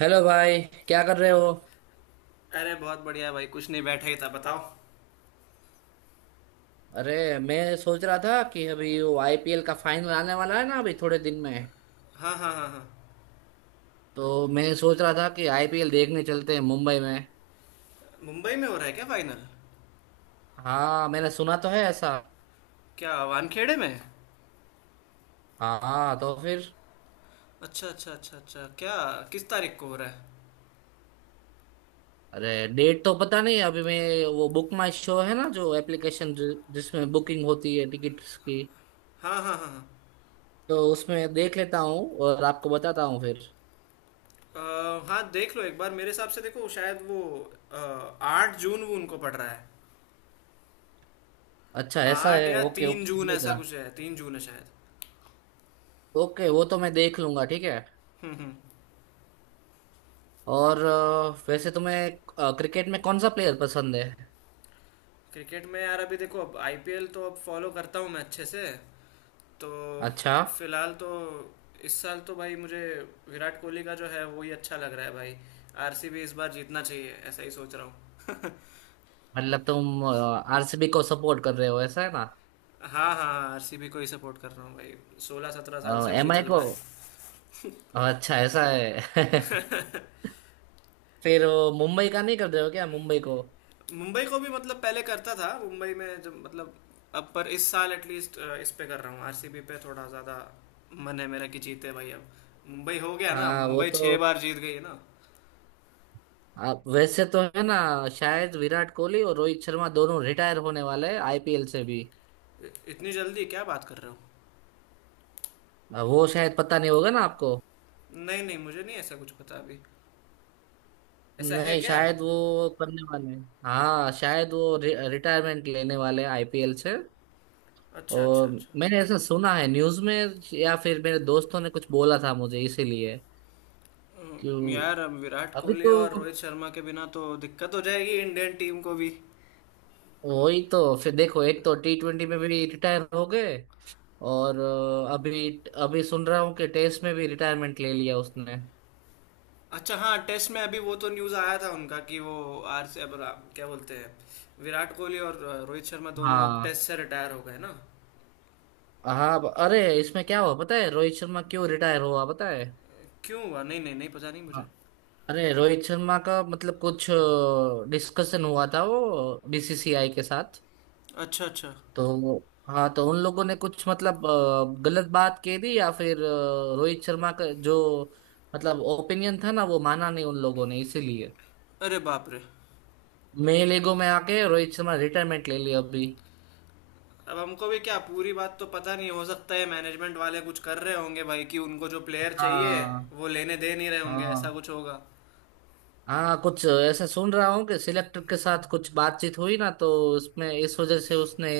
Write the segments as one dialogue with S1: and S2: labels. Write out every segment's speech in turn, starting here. S1: Hello भाई। क्या कर रहे हो?
S2: अरे बहुत बढ़िया भाई, कुछ नहीं, बैठा ही था, बताओ।
S1: अरे मैं सोच रहा था कि अभी वो आईपीएल का फाइनल आने वाला है ना, अभी थोड़े दिन में।
S2: हाँ हाँ हाँ हाँ।
S1: तो मैं सोच रहा था कि आईपीएल देखने चलते हैं मुंबई में।
S2: मुंबई में हो रहा है क्या फाइनल?
S1: हाँ मैंने सुना तो है ऐसा।
S2: क्या वानखेड़े में?
S1: हाँ तो फिर?
S2: अच्छा अच्छा अच्छा अच्छा। क्या, किस तारीख को हो रहा है?
S1: अरे डेट तो पता नहीं अभी। मैं वो बुक माई शो है ना, जो एप्लीकेशन जिसमें बुकिंग होती है टिकट्स की,
S2: हाँ हाँ हाँ हाँ।
S1: तो उसमें देख लेता हूँ और आपको बताता हूँ फिर।
S2: हाँ, देख लो एक बार, मेरे हिसाब से देखो शायद वो अ, 8 जून वो उनको पड़ रहा है।
S1: अच्छा ऐसा
S2: आठ
S1: है,
S2: या
S1: ओके
S2: तीन
S1: ओके
S2: जून ऐसा
S1: चलेगा।
S2: कुछ है, 3 जून है शायद।
S1: ओके वो तो मैं देख लूंगा, ठीक है। और वैसे तुम्हें क्रिकेट में कौन सा प्लेयर पसंद है?
S2: क्रिकेट में यार, अभी देखो, अब आईपीएल तो अब फॉलो करता हूँ मैं अच्छे से, तो
S1: अच्छा,
S2: फिलहाल तो, इस साल तो भाई मुझे विराट कोहली का जो है वो ही अच्छा लग रहा है भाई। आरसीबी इस बार जीतना चाहिए, ऐसा ही सोच रहा हूँ।
S1: मतलब तुम आरसीबी को सपोर्ट कर रहे हो, ऐसा है ना।
S2: हाँ हाँ, आरसीबी को ही सपोर्ट कर रहा हूँ भाई। 16-17 साल से वही
S1: एमआई
S2: चल
S1: को?
S2: रहा है।
S1: अच्छा ऐसा है। फिर वो मुंबई का नहीं कर रहे हो क्या, मुंबई को?
S2: मुंबई को भी मतलब पहले करता था, मुंबई में जब, मतलब अब, पर इस साल एटलीस्ट इस पे कर रहा हूँ, आरसीबी पे थोड़ा ज़्यादा मन है मेरा कि जीते भाई अब। मुंबई हो गया ना,
S1: हाँ वो
S2: मुंबई छह
S1: तो
S2: बार जीत गई है ना।
S1: आप वैसे तो है ना, शायद विराट कोहली और रोहित शर्मा दोनों रिटायर होने वाले हैं आईपीएल से भी।
S2: इतनी जल्दी क्या बात कर रहे हो?
S1: वो शायद पता नहीं होगा ना आपको।
S2: नहीं नहीं, मुझे नहीं ऐसा कुछ पता अभी। ऐसा है
S1: नहीं
S2: क्या?
S1: शायद वो करने वाले हैं, हाँ शायद वो रिटायरमेंट लेने वाले हैं आईपीएल से।
S2: अच्छा अच्छा
S1: और
S2: अच्छा।
S1: मैंने ऐसा सुना है न्यूज़ में, या फिर मेरे दोस्तों ने कुछ बोला था मुझे, इसीलिए। क्यों?
S2: यार, अब विराट
S1: अभी
S2: कोहली
S1: तो
S2: और रोहित शर्मा के बिना तो दिक्कत हो जाएगी इंडियन टीम को भी।
S1: वही तो फिर देखो, एक तो टी ट्वेंटी में भी रिटायर हो गए। और अभी अभी सुन रहा हूँ कि टेस्ट में भी रिटायरमेंट ले लिया उसने।
S2: अच्छा, हाँ, टेस्ट में अभी वो तो न्यूज़ आया था उनका कि वो आर से अब क्या बोलते हैं, विराट कोहली और रोहित शर्मा दोनों अब
S1: हाँ।
S2: टेस्ट से रिटायर हो गए ना।
S1: अरे इसमें क्या हुआ पता है, रोहित शर्मा क्यों रिटायर हुआ पता है?
S2: क्यों हुआ? नहीं नहीं नहीं, पता नहीं मुझे।
S1: हाँ, अरे रोहित शर्मा का मतलब कुछ डिस्कशन हुआ था वो, बीसीसीआई के साथ।
S2: अच्छा अच्छा।
S1: तो हाँ तो उन लोगों ने कुछ मतलब गलत बात कह दी, या फिर रोहित शर्मा का जो मतलब ओपिनियन था ना, वो माना नहीं उन लोगों ने, इसीलिए
S2: अरे बाप रे।
S1: मेल ईगो में आके रोहित शर्मा रिटायरमेंट ले लिया अभी।
S2: अब हमको भी क्या, पूरी बात तो पता नहीं। हो सकता है मैनेजमेंट वाले कुछ कर रहे होंगे भाई कि उनको जो प्लेयर चाहिए
S1: हाँ।
S2: वो लेने दे नहीं रहे होंगे, ऐसा
S1: हाँ
S2: कुछ होगा।
S1: हाँ कुछ ऐसा सुन रहा हूँ कि सिलेक्टर के साथ कुछ बातचीत हुई ना, तो उसमें इस वजह से उसने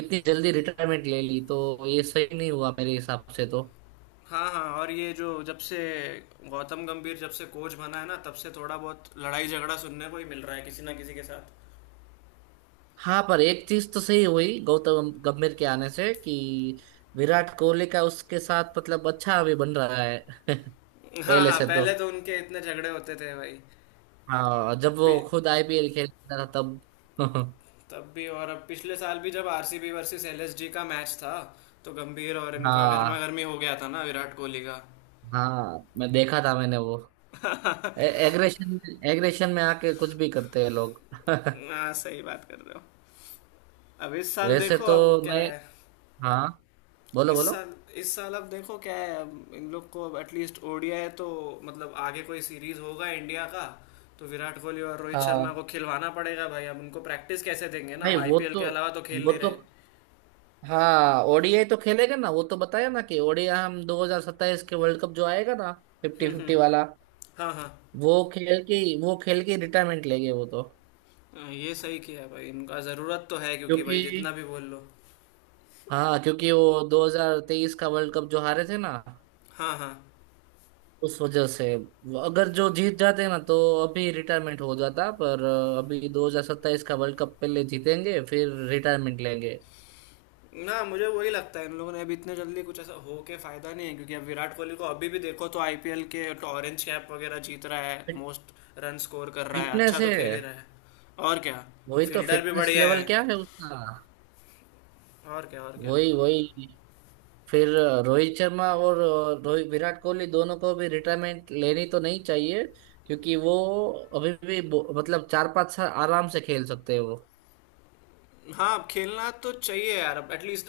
S1: इतनी जल्दी रिटायरमेंट ले ली, तो ये सही नहीं हुआ मेरे हिसाब से तो।
S2: हाँ हाँ, और ये जो जब से गौतम गंभीर जब से कोच बना है ना, तब से थोड़ा बहुत लड़ाई झगड़ा सुनने को ही मिल रहा है किसी ना किसी के साथ।
S1: हाँ पर एक चीज तो सही हुई गौतम गंभीर के आने से कि विराट कोहली का उसके साथ मतलब अच्छा अभी बन रहा है।
S2: हाँ
S1: पहले
S2: हाँ,
S1: से तो।
S2: पहले तो उनके इतने झगड़े होते थे भाई।
S1: हाँ जब वो
S2: पि-
S1: खुद आईपीएल खेलता था तब।
S2: तब भी, और अब पिछले साल भी जब आरसीबी वर्सेस एलएसजी का मैच था, तो गंभीर और इनका गर्मा
S1: हाँ।
S2: गर्मी हो गया था ना, विराट कोहली का।
S1: हाँ मैं देखा था, मैंने वो एग्रेशन, एग्रेशन में आके कुछ भी करते हैं लोग।
S2: हाँ, सही बात कर रहे हो। अब इस साल
S1: वैसे
S2: देखो
S1: तो
S2: अब क्या
S1: मैं,
S2: है।
S1: हाँ बोलो बोलो।
S2: इस साल अब देखो क्या है, अब इन लोग को अब एटलीस्ट ओडीआई तो, मतलब आगे कोई सीरीज होगा इंडिया का, तो विराट कोहली और रोहित शर्मा
S1: हाँ
S2: को खिलवाना पड़ेगा भाई, अब उनको प्रैक्टिस कैसे देंगे ना,
S1: नहीं वो
S2: आईपीएल
S1: तो
S2: के अलावा तो खेल
S1: वो
S2: नहीं
S1: तो,
S2: रहे।
S1: हाँ ओडीआई तो खेलेगा ना, वो तो बताया ना कि ओडीआई हम 2027 के वर्ल्ड कप जो आएगा ना, फिफ्टी फिफ्टी वाला,
S2: हाँ हाँ,
S1: वो खेल के वो खेल के रिटायरमेंट लेंगे वो तो।
S2: हाँ, ये सही किया भाई, इनका ज़रूरत तो है, क्योंकि भाई
S1: क्योंकि,
S2: जितना भी बोल लो।
S1: हाँ क्योंकि वो 2023 का वर्ल्ड कप जो हारे थे ना,
S2: हाँ हाँ,
S1: उस वजह से वो अगर जो जीत जाते ना तो अभी रिटायरमेंट हो जाता, पर अभी 2027 का वर्ल्ड कप पहले जीतेंगे फिर रिटायरमेंट लेंगे।
S2: ना, मुझे वही लगता है, इन लोगों ने अभी इतने जल्दी कुछ ऐसा हो के फायदा नहीं है क्योंकि अब विराट कोहली को अभी भी देखो तो आईपीएल के तो ऑरेंज कैप वगैरह जीत रहा है, मोस्ट रन स्कोर कर रहा है, अच्छा
S1: फिटनेस
S2: तो
S1: है,
S2: खेल ही रहा है, और क्या,
S1: वही तो,
S2: फील्डर भी
S1: फिटनेस
S2: बढ़िया है,
S1: लेवल क्या है उसका।
S2: और क्या, और क्या।
S1: वही वही, फिर रोहित शर्मा और रोहित विराट कोहली दोनों को भी रिटायरमेंट लेनी तो नहीं चाहिए, क्योंकि वो अभी भी मतलब चार पांच साल आराम से खेल सकते हैं वो।
S2: हाँ, अब खेलना तो चाहिए यार, अब एटलीस्ट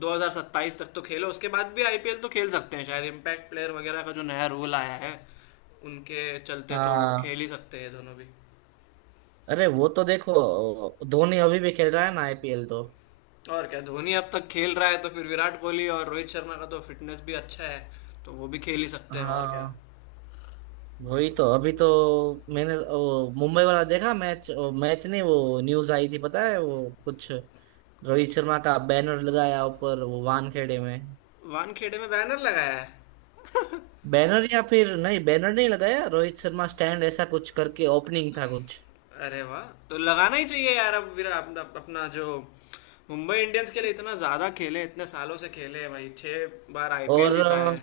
S2: 2027 तक तो खेलो, उसके बाद भी आईपीएल तो खेल सकते हैं शायद, इम्पैक्ट प्लेयर वगैरह का जो नया रूल आया है उनके चलते तो
S1: हाँ।
S2: खेल ही सकते हैं दोनों भी,
S1: अरे वो तो देखो धोनी अभी भी खेल रहा है ना आईपीएल तो।
S2: और क्या, धोनी अब तक खेल रहा है तो फिर विराट कोहली और रोहित शर्मा का तो फिटनेस भी अच्छा है, तो वो भी खेल ही सकते हैं, और क्या।
S1: हाँ वही तो, अभी तो मैंने वो मुंबई वाला देखा मैच, मैच नहीं वो न्यूज आई थी पता है वो कुछ, रोहित शर्मा का बैनर लगाया ऊपर वो वानखेड़े में।
S2: वानखेड़े में बैनर लगाया है?
S1: बैनर, या फिर नहीं बैनर नहीं लगाया, रोहित शर्मा स्टैंड ऐसा कुछ करके ओपनिंग था कुछ।
S2: अरे वाह, तो लगाना ही चाहिए यार। अब विरा अपना अपना जो मुंबई इंडियंस के लिए इतना ज़्यादा खेले, इतने सालों से खेले भाई, 6 बार आईपीएल
S1: और
S2: जिता है।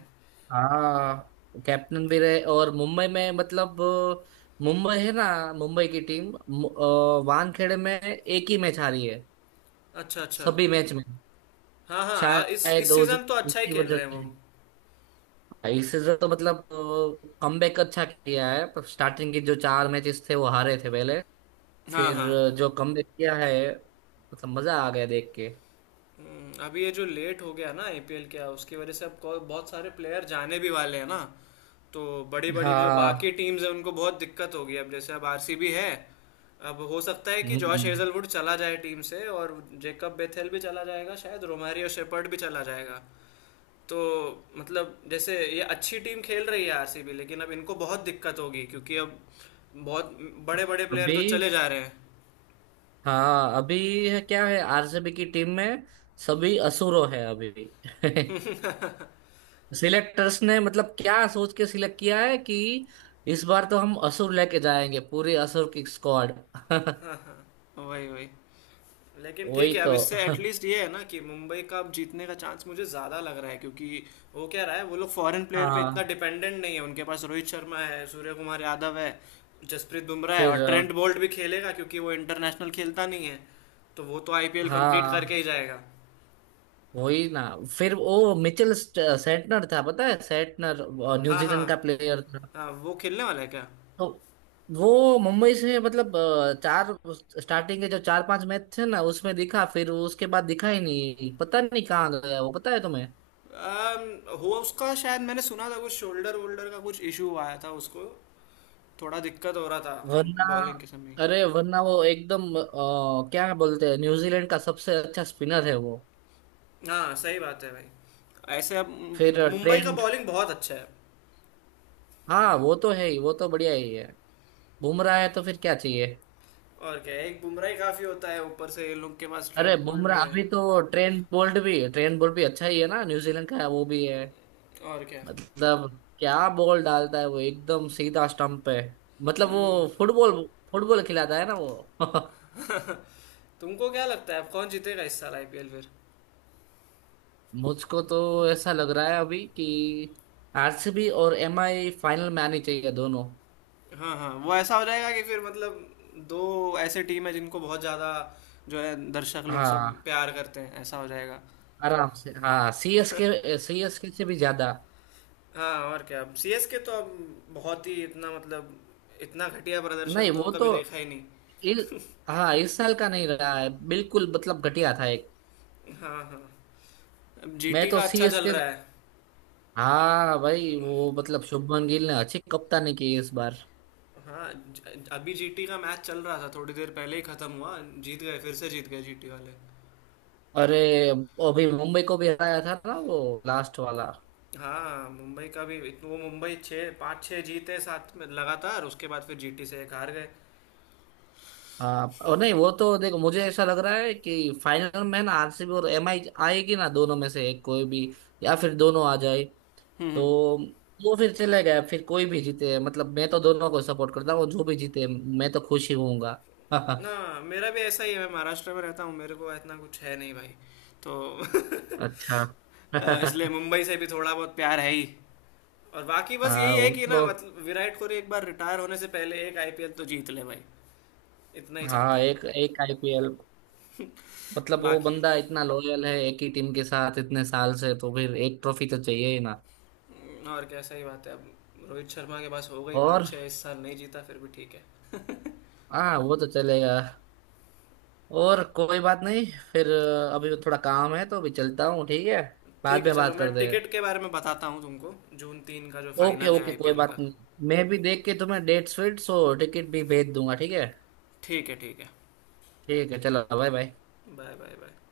S1: हाँ कैप्टन भी रहे और मुंबई में मतलब मुंबई है ना, मुंबई की टीम वानखेड़े में एक ही मैच हारी है,
S2: अच्छा अच्छा।
S1: सभी मैच में।
S2: हाँ हाँ, इस
S1: शायद
S2: इस
S1: वो जो
S2: सीज़न तो अच्छा ही
S1: उसी
S2: खेल
S1: वजह
S2: रहे हैं वो।
S1: से, इस सीजन तो मतलब कमबैक अच्छा किया है, पर स्टार्टिंग के जो चार मैचेस थे वो हारे थे पहले,
S2: हाँ
S1: फिर
S2: हाँ।
S1: जो कमबैक किया है, मतलब मजा आ गया देख के।
S2: अभी ये जो लेट हो गया ना आईपीएल, क्या उसकी वजह से अब बहुत सारे प्लेयर जाने भी वाले हैं ना, तो बड़ी बड़ी जो बाकी
S1: हाँ।
S2: टीम्स हैं उनको बहुत दिक्कत होगी, अब जैसे अब आरसीबी है, अब हो सकता है कि जॉश
S1: हम्म,
S2: हेजलवुड चला जाए टीम से, और जेकब बेथेल भी चला जाएगा शायद, रोमारियो शेपर्ड भी चला जाएगा, तो मतलब जैसे ये अच्छी टीम खेल रही है आरसीबी, लेकिन अब इनको बहुत दिक्कत होगी क्योंकि अब बहुत बड़े बड़े प्लेयर तो
S1: अभी
S2: चले जा रहे हैं।
S1: हाँ अभी है क्या, है आरसीबी की टीम में सभी असुरो है अभी। सिलेक्टर्स ने मतलब क्या सोच के सिलेक्ट किया है कि इस बार तो हम असुर लेके जाएंगे, पूरी असुर की स्क्वाड।
S2: वही वही। लेकिन ठीक
S1: वही
S2: है, अब
S1: तो।
S2: इससे एटलीस्ट ये है ना कि मुंबई का अब जीतने का चांस मुझे ज़्यादा लग रहा है क्योंकि वो क्या रहा है, वो लोग फॉरेन प्लेयर पे इतना
S1: हाँ
S2: डिपेंडेंट नहीं है, उनके पास रोहित शर्मा है, सूर्य कुमार यादव है, जसप्रीत बुमराह है, और
S1: फिर
S2: ट्रेंट बोल्ट भी खेलेगा क्योंकि वो इंटरनेशनल खेलता नहीं है, तो वो तो आईपीएल कंप्लीट करके
S1: हाँ
S2: ही जाएगा।
S1: वही ना, फिर वो सेंटनर था पता है, सेंटनर
S2: हाँ हाँ,
S1: न्यूजीलैंड का प्लेयर।
S2: हाँ वो खेलने वाला है क्या?
S1: तो वो मुंबई से मतलब चार, स्टार्टिंग के जो चार पांच मैच थे ना उसमें दिखा, फिर उसके बाद दिखा ही नहीं, पता नहीं कहाँ गया वो, पता है तुम्हें?
S2: अम, हुआ उसका शायद, मैंने सुना था कुछ शोल्डर वोल्डर का कुछ इशू आया था उसको, थोड़ा दिक्कत हो रहा था
S1: वरना,
S2: बॉलिंग के समय।
S1: अरे वरना वो एकदम क्या बोलते हैं, न्यूजीलैंड का सबसे अच्छा स्पिनर है वो।
S2: हाँ, सही बात है भाई, ऐसे अब
S1: फिर
S2: मुंबई का
S1: ट्रेंट,
S2: बॉलिंग बहुत अच्छा है,
S1: हाँ वो तो है ही, वो तो बढ़िया ही है। बुमराह है तो फिर क्या चाहिए।
S2: और क्या है, एक बुमराह ही काफी होता है, ऊपर से इन लोग के पास
S1: अरे
S2: ट्रेंट बोल्ट भी
S1: बुमराह,
S2: है,
S1: अभी तो ट्रेंट बोल्ट भी, ट्रेंट बोल्ट भी अच्छा ही है ना, न्यूजीलैंड का है वो भी है।
S2: और क्या।
S1: मतलब क्या बॉल डालता है वो, एकदम सीधा स्टंप पे। मतलब वो फुटबॉल, फुटबॉल खिलाता है ना वो।
S2: तुमको क्या लगता है अब कौन जीतेगा इस साल आईपीएल फिर?
S1: मुझको तो ऐसा लग रहा है अभी कि आरसीबी और एमआई फाइनल में आनी चाहिए दोनों।
S2: हाँ हाँ, वो ऐसा हो जाएगा कि फिर मतलब दो ऐसे टीम है जिनको बहुत ज्यादा, जो है, दर्शक लोग सब
S1: हाँ
S2: प्यार करते हैं, ऐसा हो जाएगा।
S1: आराम से, हाँ सीएसके, सीएसके से भी ज्यादा।
S2: हाँ, और क्या, अब सीएसके तो अब बहुत ही, इतना मतलब, इतना घटिया प्रदर्शन
S1: नहीं
S2: तो
S1: वो
S2: कभी
S1: तो
S2: देखा ही नहीं।
S1: इस, हाँ इस साल का नहीं रहा है बिल्कुल, मतलब घटिया था एक।
S2: हाँ हाँ, अब
S1: मैं
S2: जीटी
S1: तो
S2: का अच्छा चल
S1: सीएसके,
S2: रहा है।
S1: हाँ भाई वो मतलब शुभमन गिल ने अच्छी कप्तानी की इस बार।
S2: हाँ, अभी जीटी का मैच चल रहा था, थोड़ी देर पहले ही खत्म हुआ, जीत गए, फिर से जीत गए जीटी वाले।
S1: अरे अभी मुंबई को भी हराया था ना वो लास्ट वाला।
S2: हाँ, मुंबई का भी वो, मुंबई छः पाँच छः जीते साथ में लगातार, उसके बाद फिर जीटी से एक हार गए।
S1: हाँ और नहीं वो तो देखो मुझे ऐसा लग रहा है कि फाइनल में ना आरसीबी और एमआई आएगी ना, दोनों में से एक कोई भी, या फिर दोनों आ जाए
S2: हम्म
S1: तो,
S2: हम्म।
S1: वो फिर चले गए, फिर कोई भी जीते, मतलब मैं तो दोनों को सपोर्ट करता हूँ, जो भी जीते मैं तो खुश ही होऊंगा।
S2: ना, मेरा भी ऐसा ही है, मैं महाराष्ट्र में रहता हूँ, मेरे को इतना कुछ है नहीं भाई, तो
S1: अच्छा।
S2: इसलिए मुंबई से भी थोड़ा बहुत प्यार है ही, और बाकी बस यही
S1: हाँ
S2: है
S1: वो
S2: कि, ना,
S1: तो,
S2: मतलब विराट कोहली एक बार रिटायर होने से पहले एक आईपीएल तो जीत ले भाई, इतना ही चाहते
S1: हाँ
S2: हैं
S1: एक एक आईपीएल, मतलब वो
S2: बाकी।
S1: बंदा इतना लॉयल है एक ही टीम के साथ इतने साल से, तो फिर एक ट्रॉफी तो चाहिए ही ना।
S2: और क्या, सही बात है, अब रोहित शर्मा के पास हो गई पाँच
S1: और
S2: छः इस साल नहीं जीता फिर भी ठीक है।
S1: हाँ वो तो चलेगा, और कोई बात नहीं। फिर अभी थोड़ा काम है तो अभी चलता हूँ, ठीक है
S2: ठीक
S1: बाद
S2: है,
S1: में
S2: चलो,
S1: बात
S2: मैं
S1: करते हैं।
S2: टिकट के बारे में बताता हूँ तुमको, जून 3 का जो
S1: ओके
S2: फाइनल है
S1: ओके कोई
S2: आईपीएल
S1: बात
S2: का।
S1: नहीं, मैं भी देख के तुम्हें डेट्स फिट्स और टिकट भी भेज दूंगा, ठीक है।
S2: ठीक है ठीक है।
S1: ठीक है चलो bye bye.
S2: Bye bye bye.